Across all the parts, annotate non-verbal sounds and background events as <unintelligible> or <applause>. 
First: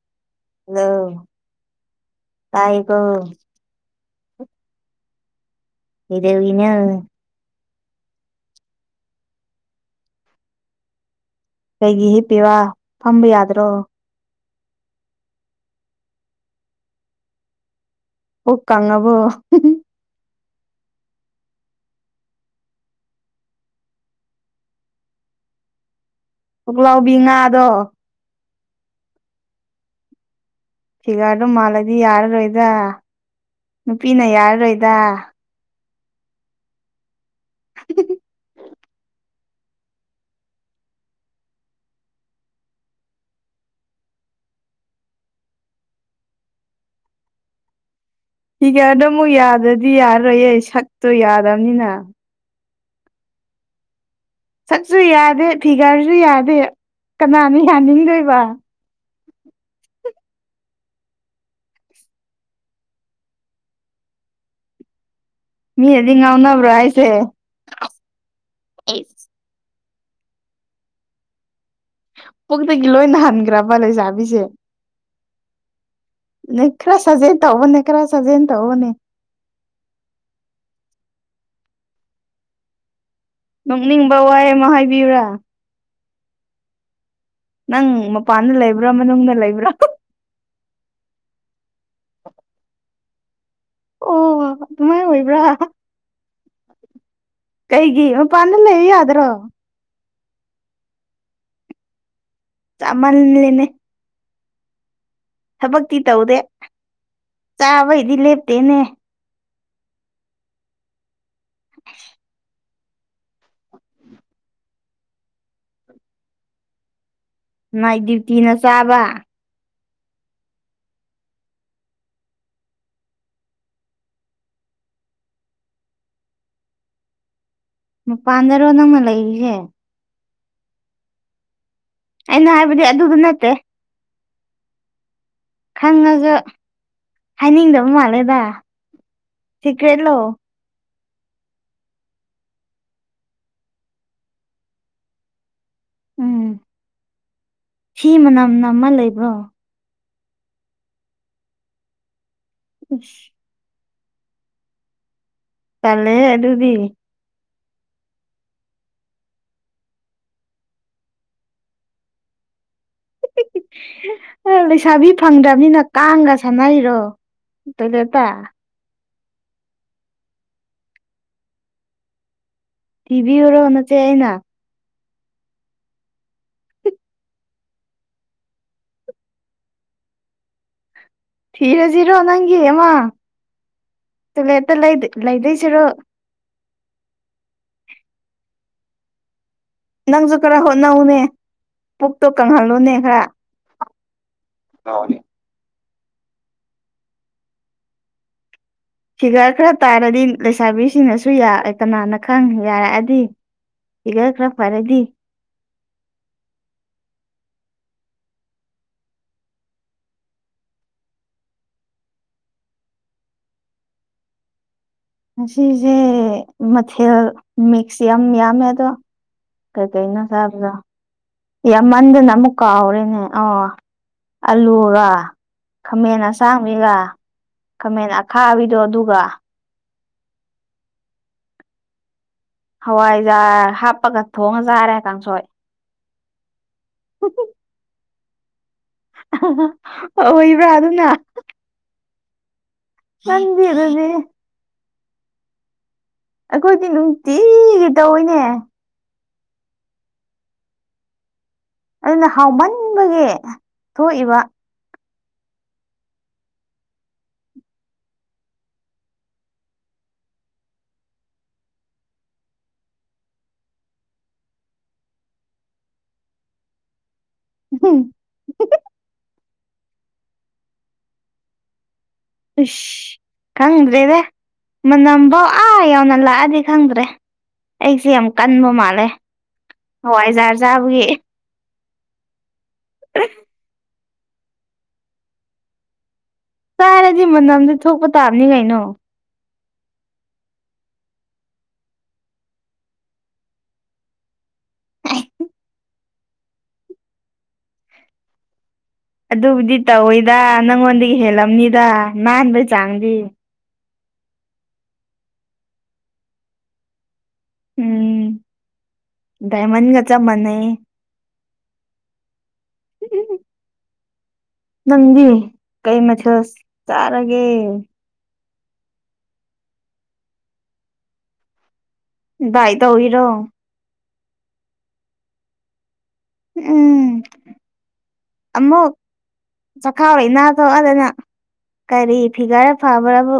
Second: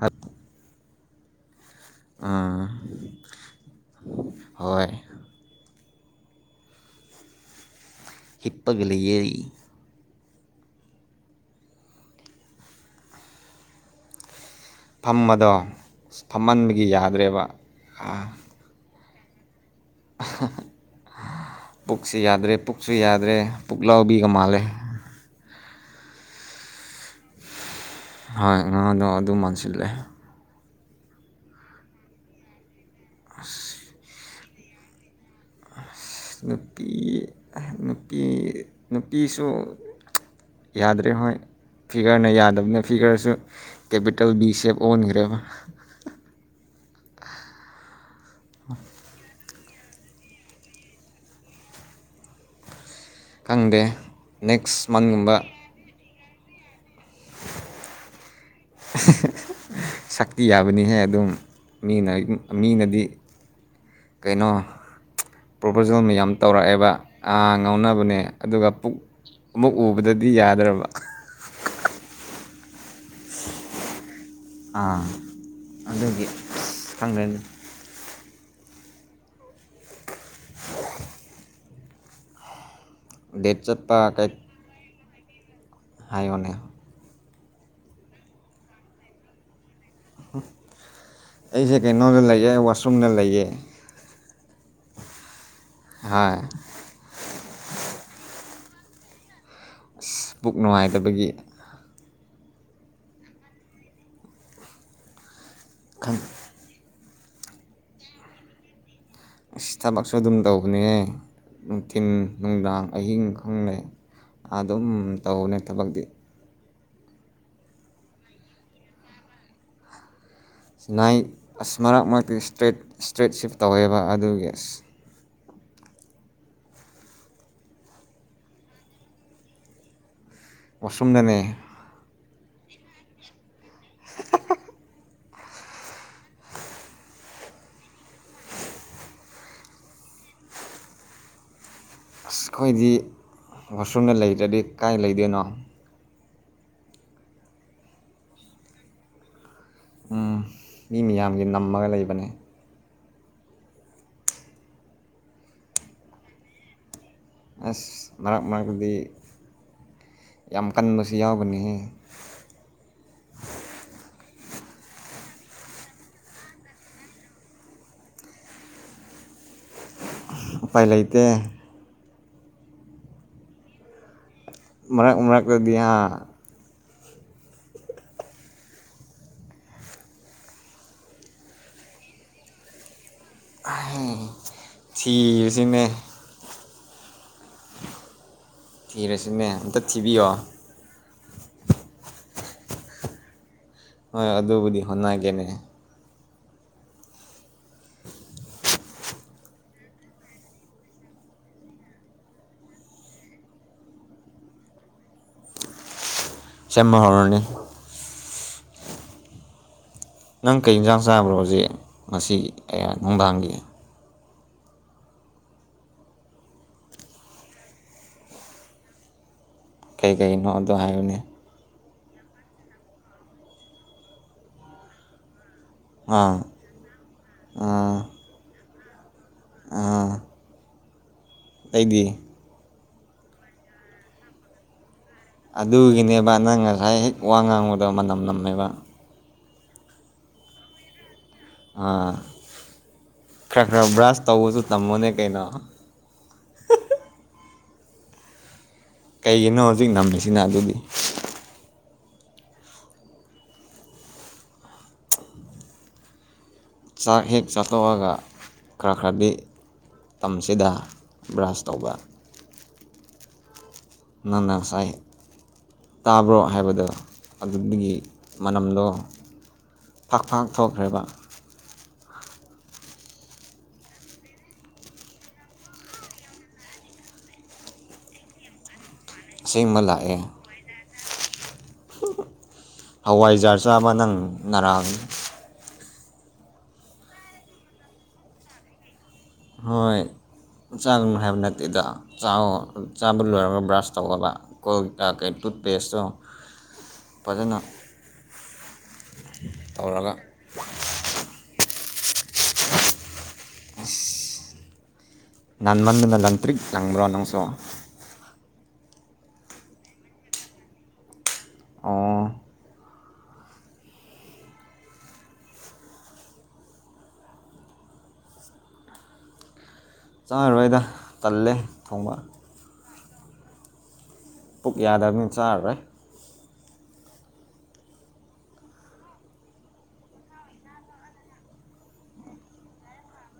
ꯑ <unintelligible> ꯍꯜꯂꫭ ꯇꯥꯏ ꯀꫭ ꯍꯣꯏ ꯀꯩꯗꯧꯔꯤꯅꫭ ꯍꯤꯞꯄꯒ ꯂꯩꯌ‌ꯦ ꯀꯩꯒꯤ ꯍꯤꯞꯄꯤꯕ ꯐꯝꯕ ꯌꯥꯗ꯭ꯔꯣ ꯐꯝꯕꯗꯣ ꯑꯁ ꯐꯝꯃꯟꯕꯒꯤ ꯌꯥꯗ꯭ꯔꯦꯕ ꯑ ꯄꯨꯛ ꯀꯪꯉꯕꯣ ꯄꯨꯛꯁꯨ ꯌꯥꯗ꯭ꯔꯦ ꯄꯨꯛꯁꯨ ꯌꯥꯗ꯭ꯔꯦ ꯄꯨꯛ ꯂꯥꯎꯕꯤꯒ ꯃꯥꯜꯂꯦ ꯄꯨꯛꯂꯥꯎꯕꯤ ꯉꯥꯗꯣ ꯍꯣꯏ ꯉꯥꯥꯡꯗꯣ ꯑꯗꯨ ꯃꯥꯟꯁꯤꯜꯂꯦ꯫ ꯐꯤꯒꯥꯔꯗꯣ ꯃꯥꯜꯂꯗꯤ ꯌꯥꯔꯔꯣꯏꯗ ꯅꯨꯄꯤꯅ ꯌꯥꯔꯔꯣꯏꯗ ꯅꯨꯄꯤ ꯅꯨꯄꯤ ꯅꯨꯄꯤꯁꯨ ꯌꯥꯗ꯭ꯔꯦꯍꯣꯏ ꯐꯤꯒꯔꯅ ꯌꯥꯗꯕꯅ ꯐꯤꯒꯔꯁꯨ ꯀꯦꯄꯤꯇꯦꯜ ꯕꯤꯁꯦꯞ ꯑꯣꯟꯈ꯭ꯔꯦꯕ ꯁꯤꯤꯒꯦꯗ ꯑꯃꯨꯛ ꯌꯥꯗ꯭ꯔꯗꯤ ꯌꯥꯔꯔꯣꯏꯌꯦ ꯁꯛꯇꯣ ꯌꯥꯗꯕꯅꯤꯅ ꯈꯪꯗꯦ ꯅꯦꯛꯁ ꯆꯠꯁꯨ ꯃꯟꯒꯨꯝꯕ ꯌꯥꯗꯦ ꯐꯤꯒꯥꯔꯁꯨ ꯌꯥꯗꯦ ꯀꯅꯥꯅ ꯌꯥꯅꯤꯡꯗꯣꯏꯕ ꯁꯛꯇꯤ ꯌꯥꯕꯅꯤꯍꯦ ꯑꯗꯨꯝ ꯃꯤꯅ ꯃꯤꯅꯗꯤ ꯀꯩꯅꯣ ꯄ꯭ꯔꯣꯄꯣꯖꯦꯜ ꯃꯤꯅꯗꯤ ꯃꯌꯥꯝ ꯉꯥꯎꯅꯕ꯭ꯔꯣ ꯇꯧꯔꯛꯑꯦꯕ ꯍꯥꯏꯁꯦ ꯑ ꯉꯥꯎꯅꯕꯅꯦ ꯑꯗꯨꯒ ꯄꯨꯛ ꯑꯩꯁ ꯑꯃꯨ ꯎꯕꯗꯗꯤ ꯌꯥꯗ꯭ꯔꯕ ꯀꯣꯛꯛꯇꯒꯤ ꯂꯣꯏꯅ ꯍꯟꯈ꯭ꯔꯕ ꯂꯩꯖꯥꯕꯤꯁꯦ ꯑꯗꯨꯗꯒꯤ ꯅ ꯈꯔ ꯁꯖꯩꯅ ꯇꯧꯕꯅꯦ ꯈꯔ ꯁꯖꯩꯅ ꯇꯧꯕꯅꯦ ꯗꯦꯠ ꯆꯠꯄ ꯅꯣꯛꯅꯤꯡꯕ ꯀꯩ ꯋꯥꯍꯩ ꯑꯃ ꯍꯥꯏꯕꯤꯌꯨꯔꯥ ꯍꯥꯏꯌꯣꯅꯦ ꯅꯪ ꯃꯄꯥꯟꯗ ꯂꯩꯕ꯭ꯔꯥ ꯃꯅꯨꯡꯗ ꯂꯩꯕ꯭ꯔꯥ ꯑꯩꯁꯦ ꯀꯩꯅꯣꯗ ꯂꯩꯌꯦꯦ ꯋꯥꯁꯔꯨꯝꯗ ꯂꯩꯌꯦ ꯑꯣ ꯑꯗꯨꯃꯥꯏꯅ ꯑꯣꯏꯕ꯭ꯔꯥ ꯍꯥꯏ ꯀꯩꯒꯤ ꯄꯥꯟ ꯂꯩ ꯌꯥꯗ꯭ꯔꯣ ꯄꯨꯛ ꯅꯨꯡꯉꯥꯏꯇꯕꯒꯤ ꯆꯃꯜ ꯂꯩꯅꯦ ꯊꯕꯛꯇꯤ ꯈꯪ ꯇꯧꯗꯦ ꯆꯥꯕꯩꯗꯤ ꯂꯦꯞꯇꯦꯅꯦ ꯁꯤ ꯊꯕꯛꯁꯨ ꯑꯗꯨꯝ ꯇꯧꯕꯅꯦ ꯅꯨꯡꯊꯤꯟ ꯅꯨꯡꯗꯥꯡ ꯑꯍꯤꯡ ꯈꯪꯦ ꯑꯗꯨꯝ ꯇꯧꯅꯦ ꯊꯕꯛꯇꯤ ꯅꯣꯏ ꯗ꯭ꯌꯨꯇꯤꯅ ꯆꯥꯕ ꯅꯥꯏ ꯑꯁ ꯃꯔꯛ ꯃꯔꯛꯇꯤ ꯏꯁꯇꯦꯠ ꯏꯁꯇ꯭ꯔꯦꯠ ꯁꯤꯞ ꯇꯧꯋꯦꯕ ꯑꯗꯨꯒꯤ ꯑꯁ ꯄꯥꯗꯔ ꯋꯥ ꯅꯃ ꯂꯩꯔꯤꯁꯦ ꯋꯥꯁꯨꯝꯗꯅꯦ ꯑꯩꯅ ꯍꯥꯏꯕꯗꯤ ꯑꯗꯨꯗ ꯅꯠꯇꯦ <unintelligible> ꯈꯪꯉꯁꯨ ꯍꯥꯏꯅꯤꯡꯗꯕ ꯃꯥꯜꯂꯦꯗ ꯁꯤꯀ꯭ꯔꯦꯠ ꯂꯥꯛꯑꯣ ꯑꯁ ꯑꯩꯈꯣꯏꯗꯤ ꯋꯥꯁꯔꯨꯝꯗ ꯂꯩꯗ꯭ꯔꯗꯤ ꯀꯥꯏ ꯂꯩꯗꯣꯏꯅꯣ ꯎꯝ ꯁꯤ ꯃꯅꯝꯅ ꯑꯃ ꯂꯩꯕ꯭ꯔꯣ ꯎ ꯃꯤ ꯃꯌꯥꯝꯒꯤ ꯅꯝꯃꯒ ꯂꯩꯕꯅꯦ <inaudible> ꯇꯜꯂꯦ ꯑꯗꯨꯗꯤ ꯑꯁ ꯃꯔꯛ ꯃꯔꯛꯇꯗꯤ ꯌꯥꯝ ꯀꯟꯕꯁꯨ ꯌꯥꯎꯕꯅꯤꯍ ꯂꯩꯁꯥꯕꯤ ꯐꯪꯗ꯭ꯔꯕꯅꯤꯅ ꯀꯥꯡꯒ ꯁꯥꯟꯅꯩꯔꯣ ꯇꯣꯏꯂꯦꯠꯇ ꯎꯄꯥꯌ ꯂꯩꯇꯦ ꯇꯤꯚꯤ ꯑꯣꯏꯔꯣꯅ ꯆꯏꯅ ꯃꯔꯥꯡ ꯃꯔꯥꯡ ꯀꯗꯗꯤꯌꯥ ꯊꯤꯔꯁꯤꯔꯣ ꯅꯪꯒꯤ ꯑꯃ ꯇꯨꯂꯦꯠꯇ ꯂꯩꯗꯣꯏꯁꯤꯔꯣ ꯊꯤꯔꯁꯤꯅꯦ ꯊꯤꯔꯁꯨꯅꯦ ꯑꯝꯇ꯫ ꯊꯤꯕꯤꯌꯣ ꯅꯪꯁꯨ ꯈꯔ ꯍꯣꯠꯅꯧꯅꯦ ꯄꯨꯛꯇꯣ ꯀꯪꯍꯜꯂꯨꯅꯦ ꯈꯔ ꯍꯣꯏ ꯑꯗꯨꯕꯨꯗꯤ ꯍꯣꯠꯅꯒꯦꯅꯦ ꯐꯤꯒꯔ ꯈꯔ ꯇꯥꯔꯗꯤ ꯂꯩꯁꯥꯕꯤꯁꯤꯡꯅꯁꯨ ꯌꯥ ꯀꯅꯥꯅ ꯈꯪ ꯌꯥꯔꯛꯑꯗꯤ ꯏ ꯀ꯭ꯔ ꯐꯔꯦꯗꯤ ꯁꯦꯝꯃꯍꯣꯔꯅꯤ ꯅꯪ ꯀꯩ ꯌꯦꯟꯁꯥꯡ ꯆꯥꯕ꯭ꯔꯣ ꯍꯧꯖꯤꯛ ꯉꯁꯤ ꯑꯩꯍꯥꯛ ꯅꯨꯡꯗꯥꯡꯒꯤ ꯑꯁꯤꯁꯦ ꯃꯊꯦꯜ ꯃꯤꯛꯁ ꯌꯥꯝ ꯌꯥꯝꯃꯦ ꯑꯗꯣ ꯀꯩ ꯀꯩꯩꯅꯣ ꯀꯩꯅꯣ ꯆꯥꯕꯗꯣ ꯑꯗꯣ ꯍꯥꯏꯌꯨꯅꯦ ꯌꯥꯝꯃꯟꯗꯅ ꯑꯃꯨꯛ ꯀꯥꯎꯔꯦꯅꯦ ꯑꯣ ꯑꯂꯨꯔ ꯈꯥꯃꯦꯟ ꯑꯥ ꯑꯁꯥꯡꯕꯤꯒ ꯑꯥ ꯈꯥꯃꯦꯟ ꯑꯈꯥꯕꯤꯗꯣ ꯑꯗꯨꯒ ꯑꯥ ꯑꯩꯗꯤ ꯍꯋꯥꯏꯖꯥꯔ ꯍꯥꯞꯄꯒ ꯊꯣꯡꯉ ꯆꯥꯔꯦ ꯀꯥꯡꯁꯣꯏ ꯑꯗꯨꯒꯤꯅꯦꯕ ꯅꯪ ꯉꯁꯥꯏ ꯍꯦꯛ ꯋꯥ ꯉꯥꯡꯕꯗꯣ ꯃꯅꯝ ꯅꯝꯃꯦꯕ ꯑꯣꯏꯕ꯭ꯔꯥ ꯑꯗꯨꯅ ꯅꯪꯗꯤ ꯈꯔ ꯈꯔ ꯑꯗꯨꯗꯤ ꯕ꯭ꯔꯁ ꯇꯧꯕꯁꯨ ꯇꯝꯃꯣꯅꯦ ꯀꯩꯅꯣ ꯑꯩꯈꯣꯏꯗꯤ ꯅꯨꯡꯇꯤꯒꯤ ꯇꯧꯔꯤꯅꯦ ꯀꯩꯒꯤꯅꯣ ꯍꯧꯖꯤꯛ ꯅꯝꯃꯤꯁꯤꯅ ꯑꯗꯨꯗꯤ ꯑꯗꯨꯅ ꯍꯥꯎꯃꯟꯕꯒꯤ ꯊꯣꯛꯏꯕ ꯆꯥꯛ ꯍꯦꯛ ꯆꯥꯊꯣꯛꯑꯒ ꯈꯔ ꯈꯔꯗꯤ ꯃꯇꯝꯁꯤꯗ ꯕ꯭ꯔꯁ ꯇꯧꯕ ꯅꯪꯅ ꯉꯁꯥꯏ ꯇꯥꯕ꯭ꯔꯣ ꯍꯥꯏꯕꯗꯣ ꯑꯗꯨꯗꯒꯤ ꯎꯝ ꯃꯅꯝꯗꯣ ꯐꯥꯛ ꯐꯥꯛ ꯊꯣꯛꯈ꯭ꯔꯦꯕ ꯎꯁ ꯈꯪꯗ꯭ꯔꯦꯗ ꯃꯅꯝꯐꯥꯎ ꯑꯥ ꯌꯥꯎꯅ ꯂꯥꯛꯑꯗꯤ ꯈꯪꯗ꯭ꯔꯦ ꯑꯩꯁꯦ ꯌꯥꯝ ꯀꯟꯕ ꯃꯥꯜꯂꯦ ꯑꯁꯦꯡꯕ ꯍꯋꯥꯏꯖꯥꯔ ꯆꯕꯒꯤ ꯍꯋꯥꯏ ꯖꯥꯔ ꯆꯥ ꯑꯃ ꯅꯪ ꯅꯔꯥꯡ ꯆꯥꯔꯗꯤ ꯃꯅꯝꯗꯤ ꯊꯣꯛꯄ ꯇꯥꯕꯅꯤ ꯀꯩꯅꯣ ꯍꯣꯏ ꯆꯥꯒꯅ ꯍꯥꯏꯕ ꯅꯠꯇꯦꯗ ꯆꯥꯕ ꯂꯣꯏꯔꯒ ꯕ꯭ꯔꯁ ꯇꯧꯒꯂ ꯀꯣꯜ ꯀ ꯇꯨꯠꯄꯦꯁꯇꯣ ꯐꯖꯅ ꯑꯗꯨꯕꯨꯗꯤ ꯇꯧꯔꯒ ꯇꯧꯋꯤꯗ ꯅꯪꯉꯣꯟꯗꯒꯤ ꯍꯦꯜꯂꯝꯅꯤꯗ ꯅꯥꯟꯕ ꯆꯥꯡꯗꯤ ꯑ ꯅꯥꯟꯃꯟꯗꯅ ꯂꯪꯇ꯭ꯔꯤꯛ ꯂꯪꯕꯔ꯭ ꯅꯪꯁꯣ ꯎꯝ ꯗꯥꯏꯃꯟꯒ ꯆꯞ ꯃꯥꯟꯅꯩ ꯑꯣ ꯅꯪꯗꯤ ꯀꯩ ꯃꯊꯦꯜ ꯆꯥꯔꯒꯦ ꯆꯥꯔꯣꯏꯗ ꯇꯜꯂꯦ ꯊꯣꯡꯕ ꯚꯥꯏ ꯇꯧꯔꯤꯔꯣ ꯄꯨꯛ ꯌꯥꯗꯕꯅꯤ ꯆꯥꯔꯔꯣꯏ ꯎꯝ ꯑꯃꯑꯣꯛ ꯆꯈꯥꯎ ꯏꯅꯥ ꯊꯣꯛꯑꯗꯅ ꯀꯔꯤ ꯐꯤꯒꯔ ꯐꯕ꯭ꯔꯕꯨ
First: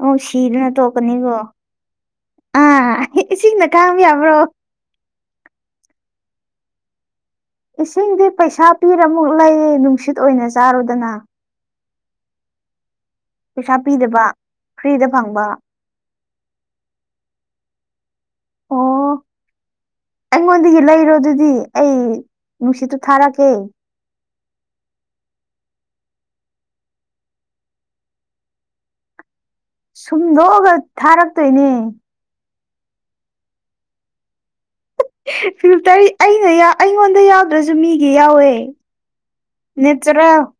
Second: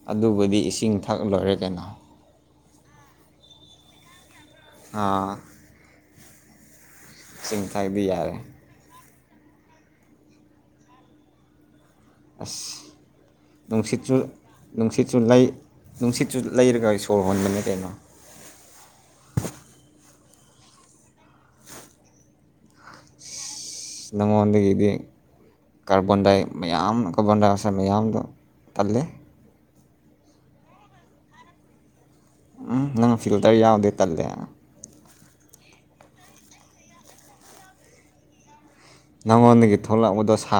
ꯑꯣ ꯑꯗꯨꯕꯨꯗꯤ ꯁꯤꯗꯅ ꯏꯁꯤꯡ ꯊꯛ ꯇꯣꯛꯀꯥꯅꯤꯀꯣ ꯂꯣꯏꯔꯦ ꯀꯩꯅꯣ ꯑꯥ ꯏꯁꯤꯡꯅ ꯈꯥꯡꯕ ꯌꯥꯕ꯭ꯔꯣ ꯑꯥ ꯏꯁꯤꯡ ꯊꯛꯑꯗꯤ ꯏꯁꯤꯡꯗꯤ ꯌꯥꯔꯦ ꯄꯩꯁꯥ ꯄꯤꯔꯃꯨꯛ ꯂꯩꯌꯦ ꯅꯨꯡꯁꯤꯠ ꯑꯣꯏꯅ ꯆꯥꯔꯨꯗꯅ ꯑꯁ ꯄꯩꯁꯥ ꯅꯅꯨꯡꯁꯤꯠꯁꯨ ꯄꯤꯗꯕ ꯅꯨꯡꯁꯤꯠ ꯐ꯭ꯔꯤꯗ ꯆꯨꯂꯥꯏ ꯐꯪꯕ ꯅꯨꯡꯁꯤꯠꯁꯨ ꯂꯩꯔꯒ ꯁꯣꯔ ꯍꯣꯟꯕꯅꯦ ꯀꯩꯅꯣ ꯑꯣ ꯑꯩꯉꯣꯟꯗꯒꯤ ꯂꯩꯔꯣ ꯑꯗꯨꯗꯤ ꯑꯩ ꯅꯨꯡꯁꯤꯠꯇꯨ ꯊꯥꯔꯛꯀꯦ ꯅꯉꯣꯟꯗꯥꯒꯤꯗꯤ ꯀꯔꯔꯕꯣꯟꯟꯗꯥꯏ ꯃꯌꯥꯝ ꯀꯕꯣꯟꯗꯥꯏ ꯑꯁꯥꯏ ꯃꯌꯥꯝꯗꯣ ꯇꯜꯂꯦ ꯁꯨꯝꯗꯣꯛꯑꯒ ꯊꯥꯔꯛꯇꯣꯏꯅꯦ ꯎꯝ ꯅꯪ ꯐꯤꯜꯇꯔ ꯌꯥꯎꯗꯦ ꯇꯜꯂꯦ ꯐꯇꯔꯤ ꯑꯩꯅ ꯑꯩꯉꯣꯟꯗ ꯌꯥꯎꯗ꯭ꯔꯁꯨ ꯃꯤꯒꯤ ꯌꯥꯎꯋꯦ ꯅꯪꯉꯣꯟꯗꯒꯤ ꯊꯣꯛꯂꯛꯕꯗꯣ ꯅꯦꯆꯔꯦꯜ ꯁꯥ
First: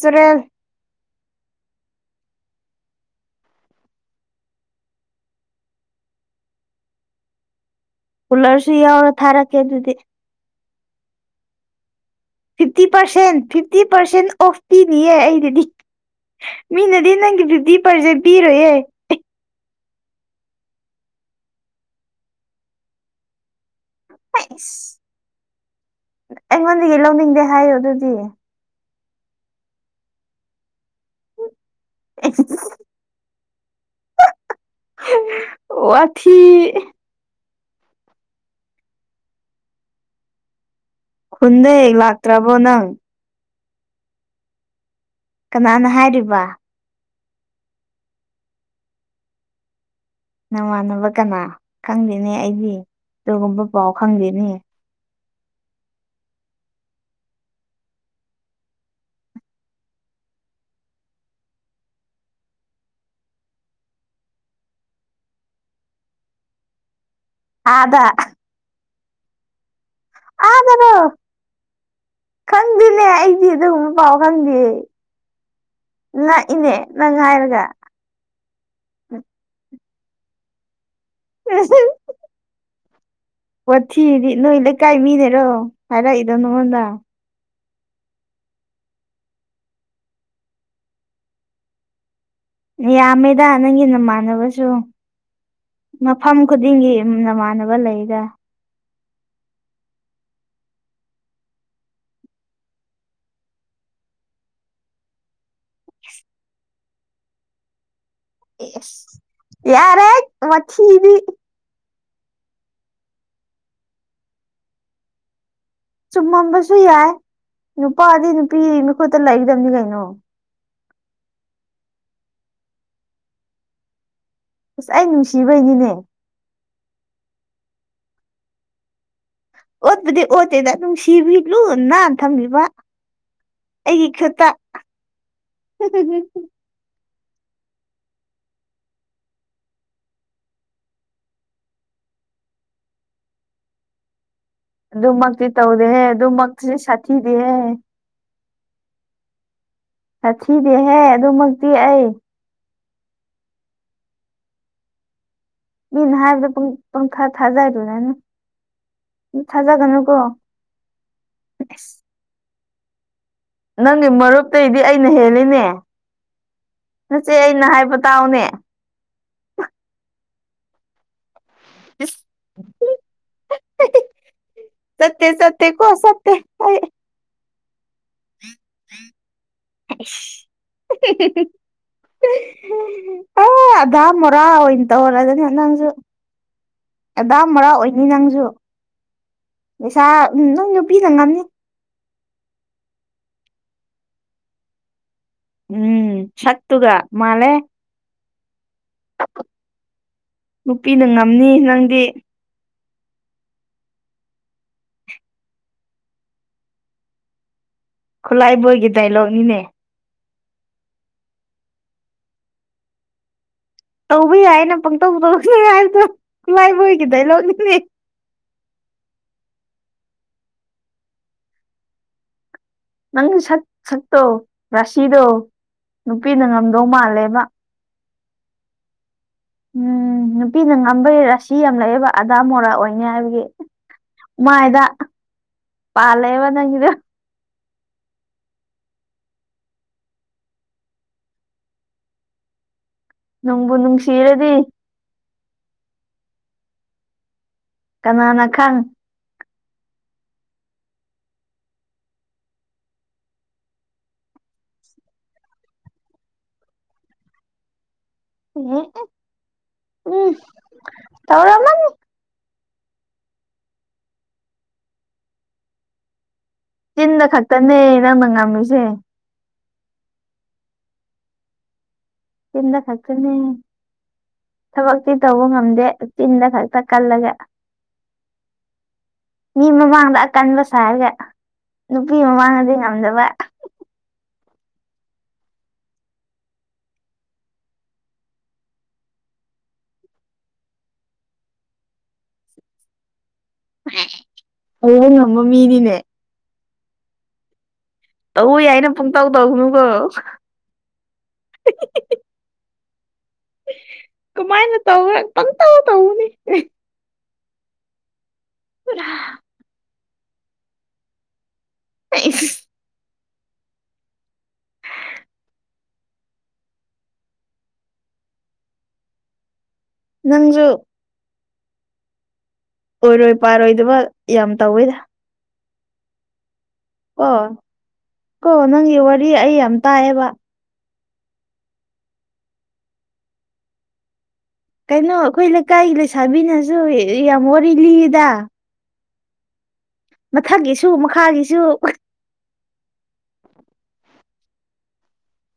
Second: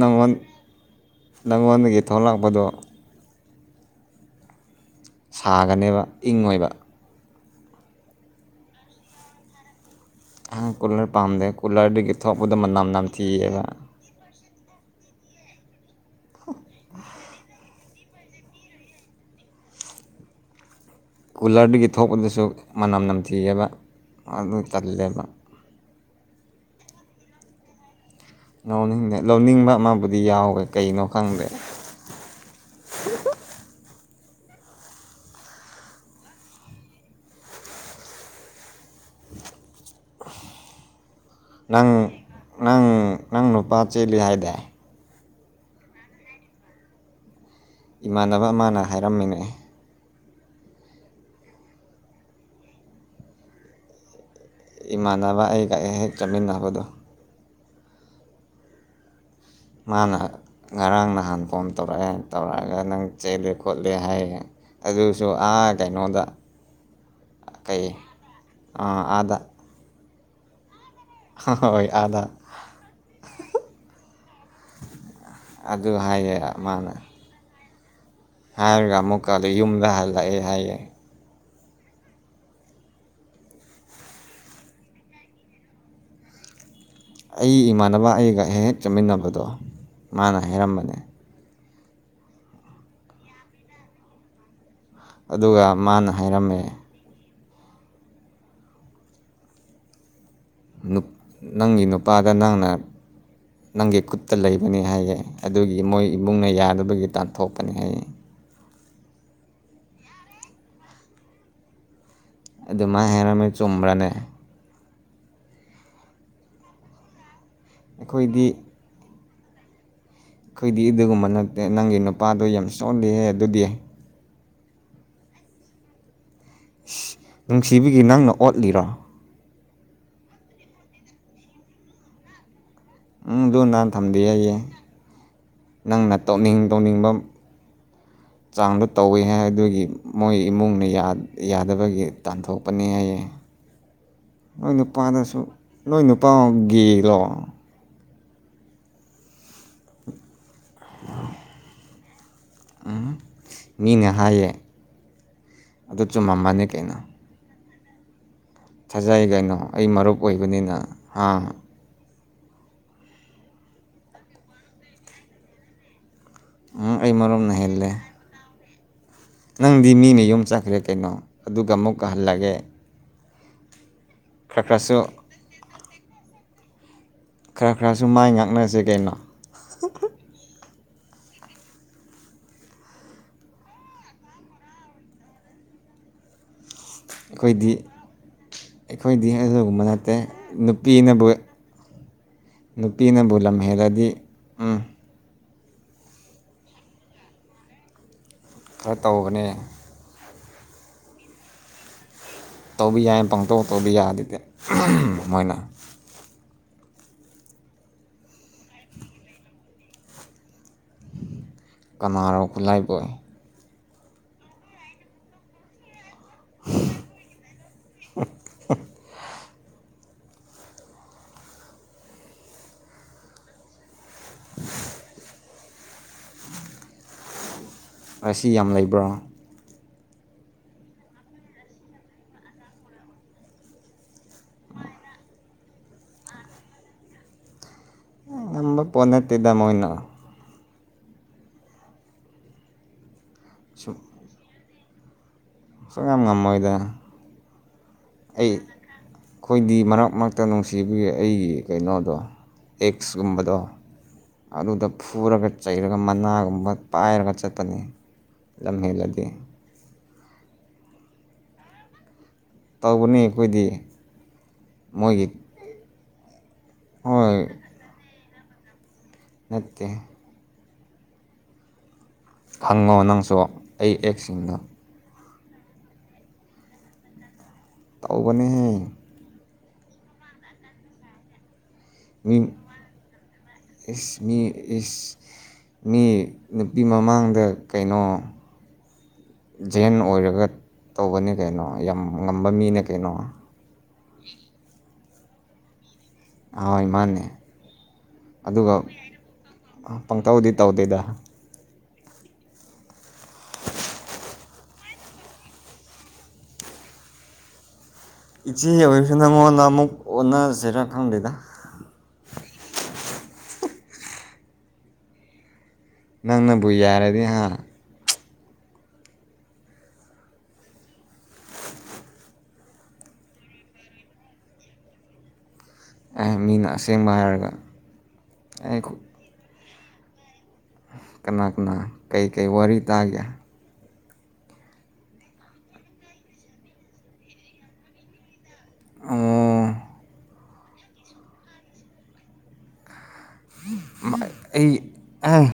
ꯅꯪꯉꯣꯟ ꯅꯉꯣꯟꯗꯒꯤ ꯊꯣꯛꯂꯛꯄꯗꯣ ꯁꯥꯒꯅꯦꯕ ꯏꯉꯣꯏꯕ ꯀꯨꯂꯔꯁꯨ ꯌꯥꯎꯔ ꯊꯥꯔꯛꯀꯦ ꯑꯗꯨꯗꯤ꯫ ꯑꯍꯪ ꯀꯨꯜꯂꯔ ꯄꯥꯝꯗꯦ ꯀꯨꯜꯂꯔꯗꯒꯤ ꯊꯣꯛꯄꯗꯣ ꯃꯅꯝ ꯅꯝꯊꯤꯌꯦꯕ꯫ ꯄꯔꯁꯦꯟ ꯑꯣꯐ ꯄꯤꯅꯤꯌꯦ ꯑꯩꯗꯤ ꯃꯤꯅꯗꯤ ꯅꯪꯒꯤ ꯐꯤꯇꯤ꯫ ꯐꯔꯁꯦ ꯄꯤꯔꯣꯏꯌꯦ꯫ ꯀꯨꯂꯔꯗꯨꯒꯤ ꯊꯣꯛꯄꯗꯁꯨ ꯃꯅꯝ ꯅꯝꯊꯤꯑꯕ ꯑꯗꯨ ꯑꯩꯁ ꯇꯜꯂꯦꯕ ꯑꯩꯉꯣꯟꯗꯒꯤ ꯂꯧꯅꯤꯡꯗꯦ ꯍꯥꯏꯌꯣ ꯑꯗꯨꯗꯤ ꯂꯧꯅꯤꯡꯗꯦ ꯂꯧꯅꯤꯡꯕ ꯑꯃꯕꯨꯗꯤ ꯌꯥꯎꯋꯦ ꯀꯩꯅꯣ ꯈꯪꯗꯦ꯫ <inaudible> ꯋꯥꯊꯤ꯫ ꯈꯨꯟꯗ ꯅꯪ ꯍꯦꯛ ꯂꯥꯛꯇ꯭ꯔꯕꯣ ꯅꯪ ꯅꯪ ꯅꯨꯄꯥ ꯆꯦꯜꯂꯤ ꯍꯥꯏꯗꯤ ꯀꯅꯥꯅ ꯍꯥꯏꯔꯤꯕ꯫ ꯏꯃꯥꯟꯅꯕ ꯑꯃꯅ ꯍꯥꯏꯔꯝꯃꯤꯅꯑꯦ ꯅꯃꯥꯟꯅꯕ ꯀꯅꯥ ꯈꯪꯗꯦꯅꯦ ꯑꯩꯒꯤ ꯑꯗꯨꯒꯨꯝꯕ ꯄꯥꯎ ꯈꯪꯗꯦꯅꯦ ꯏꯃꯥꯟꯅꯕ ꯑꯩꯒ ꯍꯦꯛ ꯆꯠꯃꯤꯟꯅꯕꯗꯣ ꯃꯥꯅ ꯉꯔꯥꯡ ꯅꯍꯥꯟꯐꯣꯝ ꯇꯧꯔꯛꯑꯦ ꯇꯧꯔꯛꯑꯒ ꯅꯪ ꯆꯦꯜꯂꯦ ꯈꯣꯠꯂꯦ ꯍꯥꯏꯌꯦ ꯑꯗꯨꯁꯨ ꯑꯥ ꯀꯩꯅꯣꯗ꯫ <inaudible> ꯀꯩ ꯑꯥꯗ ꯑꯥꯗ ꯑꯥ ꯇꯔꯣ ꯍꯣꯏ ꯑꯥꯗ ꯈꯪꯗꯦꯅꯦ ꯑꯩꯗꯤ ꯑꯗꯨꯒꯨꯝꯕ ꯄꯥꯎ ꯈꯪꯗꯦ꯫ ꯑꯗꯨ ꯍꯥꯏꯌꯦ ꯉꯥꯛꯏꯅꯦ ꯃꯥꯅ ꯅꯪ ꯍꯥꯏꯔꯒ ꯍꯥꯏꯔꯒ ꯑꯃꯨꯛꯀꯗ ꯌꯨꯝꯗ ꯍꯜꯂꯛꯑꯦ ꯍꯥꯏꯌꯦ <unintelligible> ꯋꯥꯊꯤꯗꯤ ꯅꯣꯏ ꯂꯩꯀꯥꯏ ꯃꯤꯅꯦꯔꯣ ꯍꯥꯏꯔꯛꯏꯗꯣ ꯅꯉꯣꯟꯗ꯫ ꯑꯩ ꯏꯃꯥꯟꯅꯕ ꯑꯩꯒ ꯍꯦꯛ ꯍꯦꯛ ꯆꯠꯃꯤꯟꯅꯕꯗꯣ ꯃꯥꯅ ꯍꯥꯏꯔꯝꯕꯅꯦ꯫ ꯌꯥꯝꯃꯦꯗ ꯅꯪꯒꯤ ꯅꯃꯥꯟꯅꯕꯁꯨ꯫ ꯑꯗꯨꯒ ꯃꯥꯅ ꯃꯐꯝ ꯍꯥꯏꯔꯝꯃꯦ ꯈꯨꯗꯤꯡꯒꯤ ꯅꯃꯥꯟꯅꯕ ꯂꯩꯔ꯫ ꯅꯪꯒꯤ ꯅꯨꯄꯥꯗ ꯅꯪꯅ ꯅꯪꯒꯤ ꯈꯨꯠꯇ ꯂꯩꯕꯅꯤ ꯍꯥꯏꯌꯦ ꯑꯗꯨꯒꯤ ꯃꯣꯏ ꯏꯃꯨꯡꯅ ꯌꯥꯗꯕꯒꯤ ꯇꯥꯟꯊꯣꯛꯄꯅꯤ ꯍꯥꯏꯌꯦ ꯌꯥꯔꯦ ꯃꯊꯤꯗꯤ ꯑꯗꯨꯃꯥꯏ ꯍꯥꯏꯔꯝꯃꯦ ꯆꯨꯝꯕ꯭ꯔꯅꯦ꯫ ꯆꯨꯝꯃꯝꯕꯁꯨ ꯌꯥꯏ ꯅꯨꯄꯥꯗꯤ ꯑꯩꯈꯣꯏꯗꯤ ꯅꯨꯄꯤ ꯃꯤꯨꯠꯇ ꯂꯩꯒꯗꯕꯅꯤ ꯀꯩꯅꯣ ꯑꯩꯈꯣꯏꯗꯤ ꯑꯗꯨꯒꯨꯝꯕ ꯅꯠꯇꯦ ꯅꯪꯒꯤ ꯅꯨꯄꯥꯗꯣ ꯌꯥꯝ ꯆꯣꯜꯂꯤꯍꯦ ꯑꯗꯨꯗꯤ꯫ ꯑꯁ ꯑꯩ ꯅꯨꯡꯁꯤꯕꯩꯅꯤꯅꯦ꯫ ꯏꯁ ꯅꯨꯡꯁꯤꯕꯤꯒꯤ ꯅꯪꯅ ꯑꯣꯠꯂꯤꯔꯣ꯫ ꯑꯣꯠꯄꯗꯤ ꯑꯣꯠꯇꯦꯗ ꯅꯨꯡꯁꯤꯕꯤ ꯂꯨ ꯅꯥꯟꯅ ꯊꯝꯃꯤꯕ꯫ ꯎ ꯑꯗꯨ ꯑꯩꯒꯤ ꯊꯝꯗꯦ ꯍꯥꯏꯌꯦ ꯈꯨꯠꯇ ꯅꯪꯅ ꯇꯧꯅꯤꯡ ꯇꯧꯅꯤꯡꯕ <inaudible> ꯆꯥꯡꯗꯣ ꯇꯧꯋꯤ ꯍꯥꯏ ꯑꯗꯨꯒꯤ ꯃꯣꯏ ꯏꯃꯨꯡꯅ ꯌꯥꯗꯕꯒꯤ ꯇꯥꯟꯊꯣꯛꯄꯅꯤ ꯍꯥꯏꯌꯦ꯫ ꯅꯣꯏ ꯅꯨꯄꯥꯗꯁꯨ ꯑꯗꯨꯃꯛꯇꯤ ꯇꯧꯗꯦ ꯅꯣꯏ ꯅꯨꯄꯥ ꯑꯗꯨꯃꯛꯇꯤꯗꯤ ꯒꯦꯂꯣ ꯁꯥꯊꯤꯗꯍꯦ ꯆꯊꯤꯗꯤꯍꯦ ꯑꯗꯨꯃꯛꯇꯤ ꯑꯩ ꯃꯤꯅꯍꯌꯦ ꯃꯤꯅ ꯍꯥꯏꯕꯗ ꯄꯪ ꯀꯩꯅꯣ ꯄꯪꯊꯥ ꯊꯥꯖꯔꯨꯔꯥꯅꯨ꯫ ꯊꯥꯖꯩ ꯀꯩꯅꯣ ꯑꯩ ꯃꯔꯨꯞ ꯑꯣꯏꯕꯅꯤꯅ ꯍꯥ <inaudible> ꯅꯪꯒꯤ ꯃꯔꯨꯞꯇꯗꯤ ꯑꯩꯅ ꯍꯦꯜꯂꯤꯅꯦ ꯎꯝ ꯑꯩ ꯅꯆꯦ ꯃꯔꯨꯞꯅ ꯑꯩꯅ ꯍꯦꯜꯂꯦ ꯍꯥꯏꯕ ꯇꯥꯎꯅꯦ ꯅꯪꯗꯤ ꯃꯤꯅ ꯌꯨꯝ ꯆꯠꯈ꯭ꯔꯦ ꯀꯩꯅꯣ ꯑꯗꯨꯒ ꯑꯃꯨꯛꯀ ꯏꯁ ꯍꯜꯂꯒꯦ꯫ ꯈꯔ ꯈꯔꯁꯨ ꯆꯠꯇꯦ ꯆꯠꯇꯦꯀꯣ ꯆꯠꯇꯦ ꯑꯩ꯫ ꯈꯔ ꯈꯔꯁꯨ ꯃꯥꯏ ꯉꯥꯛꯅꯁꯦ ꯀꯩꯅꯣ꯫ <inaudible> ꯑ ꯑꯗꯥꯃꯣꯔꯥ ꯑꯣꯏꯅ ꯇꯧꯔꯗꯅ ꯅꯪꯁꯨ꯫ <inaudible> ꯑꯗꯥ ꯃꯣꯔꯥ ꯑꯩꯈꯣꯏꯗꯤ ꯑꯣꯏꯅꯤ ꯅꯪꯁꯨ ꯑꯩꯈꯣꯏꯗꯤ ꯑꯗꯨꯒꯨꯝꯕ ꯄꯩꯁꯥ ꯅꯠꯇꯦ ꯅꯪ ꯅꯨꯄꯤꯅ ꯅꯨꯄꯤꯅꯕꯨ ꯉꯝꯅꯤ ꯅꯨꯄꯤꯅꯕꯨ ꯂꯝ ꯍꯦꯜꯂꯗꯤ ꯎꯝ꯫ ꯎꯝ ꯁꯠꯇꯨꯒ ꯃꯥꯂꯦ ꯈꯔ ꯇꯧꯕꯅꯦ ꯅꯨꯄꯤꯅ ꯉꯝꯅꯤ ꯅꯪꯗꯤ ꯇꯧꯕ ꯌꯥꯏꯅ ꯄꯪꯇꯧ ꯇꯧꯕ ꯌꯥꯗꯦꯗꯤ ꯃꯣꯏꯅ ꯈꯨꯠꯂꯥꯏꯕꯣꯏꯒꯤ ꯗꯥꯏꯂꯣꯛꯅꯤꯅꯦ ꯀꯅꯥꯔꯣ ꯈꯨꯠꯂꯥꯏꯕꯣꯏ꯫ ꯇꯧꯕ ꯌꯥꯏꯅ ꯄꯪꯇꯧ ꯇꯧꯒꯅꯨ ꯍꯥꯏꯕꯗꯣ ꯈꯨꯂꯥꯏꯕꯣꯏꯒꯤ ꯗꯥꯏꯂꯣꯒꯅꯤꯅꯦ <unintelligible> ꯅꯪ ꯁꯛ ꯁꯛꯇꯣ ꯔꯥꯁꯤꯗꯣ ꯅꯨꯄꯤꯅ ꯉꯝꯗꯧ ꯃꯥꯜꯂꯦꯕ ꯔꯥꯁꯤ ꯌꯥꯝ ꯂꯩꯕ꯭ꯔꯣ ꯎꯝ ꯅꯨꯄꯤꯅ ꯉꯝꯕꯩ ꯔꯥꯁꯤ ꯌꯥꯝ ꯂꯩꯑꯦꯕ ꯑꯗꯥ ꯃꯣꯔꯥ ꯑꯣꯏꯅꯤ ꯍꯥꯏꯕꯒꯤ꯫ ꯃꯥꯏꯗ ꯄꯥꯜꯂꯦꯕ ꯅꯪꯒꯤꯗꯨ ꯉꯝꯕ ꯄꯣ ꯅꯠꯇꯦꯗ ꯃꯣꯏꯅ ꯅꯨꯡꯕꯨ ꯅꯨꯡꯁꯤꯔꯗꯤ ꯁꯨꯉꯝ ꯉꯝꯃꯣꯏꯗ ꯀꯅꯥꯅ ꯑꯩ ꯈꯪ ꯑꯩꯈꯣꯏꯗꯤ ꯃꯔꯛ ꯃꯔꯛꯇ ꯅꯨꯡꯁꯤꯕꯒꯤ ꯑꯩꯒꯤ ꯀꯩꯅꯣꯗꯣ ꯑꯦꯛꯁꯀꯨꯝꯕꯗꯣ ꯑꯗꯨꯗ ꯐꯨꯔꯒ ꯆꯩꯔꯒ ꯃꯅꯥꯒꯨꯝꯕ ꯄꯥꯏꯔꯒ ꯆꯠꯄꯅꯦ ꯎꯝ ꯇꯧꯔꯝꯃꯅꯤ ꯇꯧꯕꯅꯤ ꯑꯩꯈꯣꯏꯗꯤ ꯃꯣꯏꯒꯤ꯫ ꯆꯤꯟꯗ ꯍꯣꯏ ꯈꯛꯇꯅꯦ ꯅꯪꯅ ꯉꯝꯃꯤꯁꯦ꯫ ꯅꯠꯇꯦ꯫ ꯆꯤꯟꯗ ꯍꯪꯉꯣ ꯈꯛꯇꯅꯦ ꯅꯪꯁꯨ ꯑꯩ ꯑꯦꯛꯁꯤꯡꯗ ꯊꯕꯛꯇꯤ ꯇꯧꯕ ꯉꯝꯗꯦ ꯆꯤꯟꯗ ꯈꯛꯇ ꯀꯜꯂꯒ ꯇꯧꯕꯅꯦꯍꯦ ꯃꯤ ꯃꯃꯥꯡꯗ ꯑꯀꯟꯕ ꯁꯥꯔꯒ ꯅꯨꯄꯤ ꯃꯤ ꯃꯃꯥꯡꯗꯗꯤ ꯉꯝꯗꯕ ꯏꯁ ꯃꯤ ꯏꯁ ꯃꯤ ꯅꯨꯄꯤ ꯃꯃꯥꯡꯗ ꯀꯩꯅꯣ ꯖꯦꯟ ꯑꯣꯏꯔꯒ ꯇꯧꯕꯅꯦ ꯀꯩꯅꯣ ꯌꯥꯝ ꯉꯝꯕ ꯃꯤꯅꯦ ꯀꯩꯅꯣ <unintelligible> ꯉꯝꯕ ꯃꯤꯅꯤꯅꯦ ꯍꯣꯏ ꯃꯥꯅꯦ ꯇꯧꯕ ꯑꯗꯨꯒ ꯌꯥꯏꯅ ꯄꯨꯡꯇꯧ ꯇꯧꯒꯅꯨꯀꯣ ꯄꯪꯇꯧꯗꯤ ꯇꯧꯗꯦꯗ ꯀꯥꯏꯅ ꯇꯧꯔ ꯄꯪꯇꯧ ꯇꯧꯕꯅꯤ ꯏꯆꯦ ꯑꯣꯏꯔꯁꯨ ꯅꯪꯉꯣꯟꯗ ꯑꯃꯨꯛ ꯑꯣꯟꯅꯁꯤꯔꯥ ꯈꯪꯗꯦꯗ <unintelligible> ꯅꯪꯅꯕꯨ ꯌꯥꯔꯗꯤ ꯍꯥ ꯅꯪꯁꯨ ꯑꯣꯏꯔꯣꯏ ꯄꯥꯔꯣꯏꯗꯕ ꯌꯥꯝ ꯇꯧꯋꯦꯗ ꯑ ꯃꯤꯅ ꯑꯁ ꯀꯣ ꯀꯣ ꯅꯪꯒꯤ ꯋꯥꯔꯤ ꯑꯩ ꯌꯥꯝ ꯇꯥꯏꯌꯦꯕ ꯀꯅꯥ ꯀꯅꯥ ꯀꯩꯀꯩ ꯋꯥꯔꯤ ꯇꯥꯒꯦ ꯀꯩꯅꯣ ꯑꯩꯈꯣꯏ ꯂꯩꯀꯥꯏꯒꯤ ꯂꯩꯁꯥꯕꯤꯅꯁꯨ ꯌꯥꯝ ꯋꯥꯔꯤ ꯂꯤꯗ ꯑꯣ ꯃꯊꯛꯀꯤꯁꯨ ꯃꯈꯥꯒꯤꯁꯨ ꯑꯩ ꯑ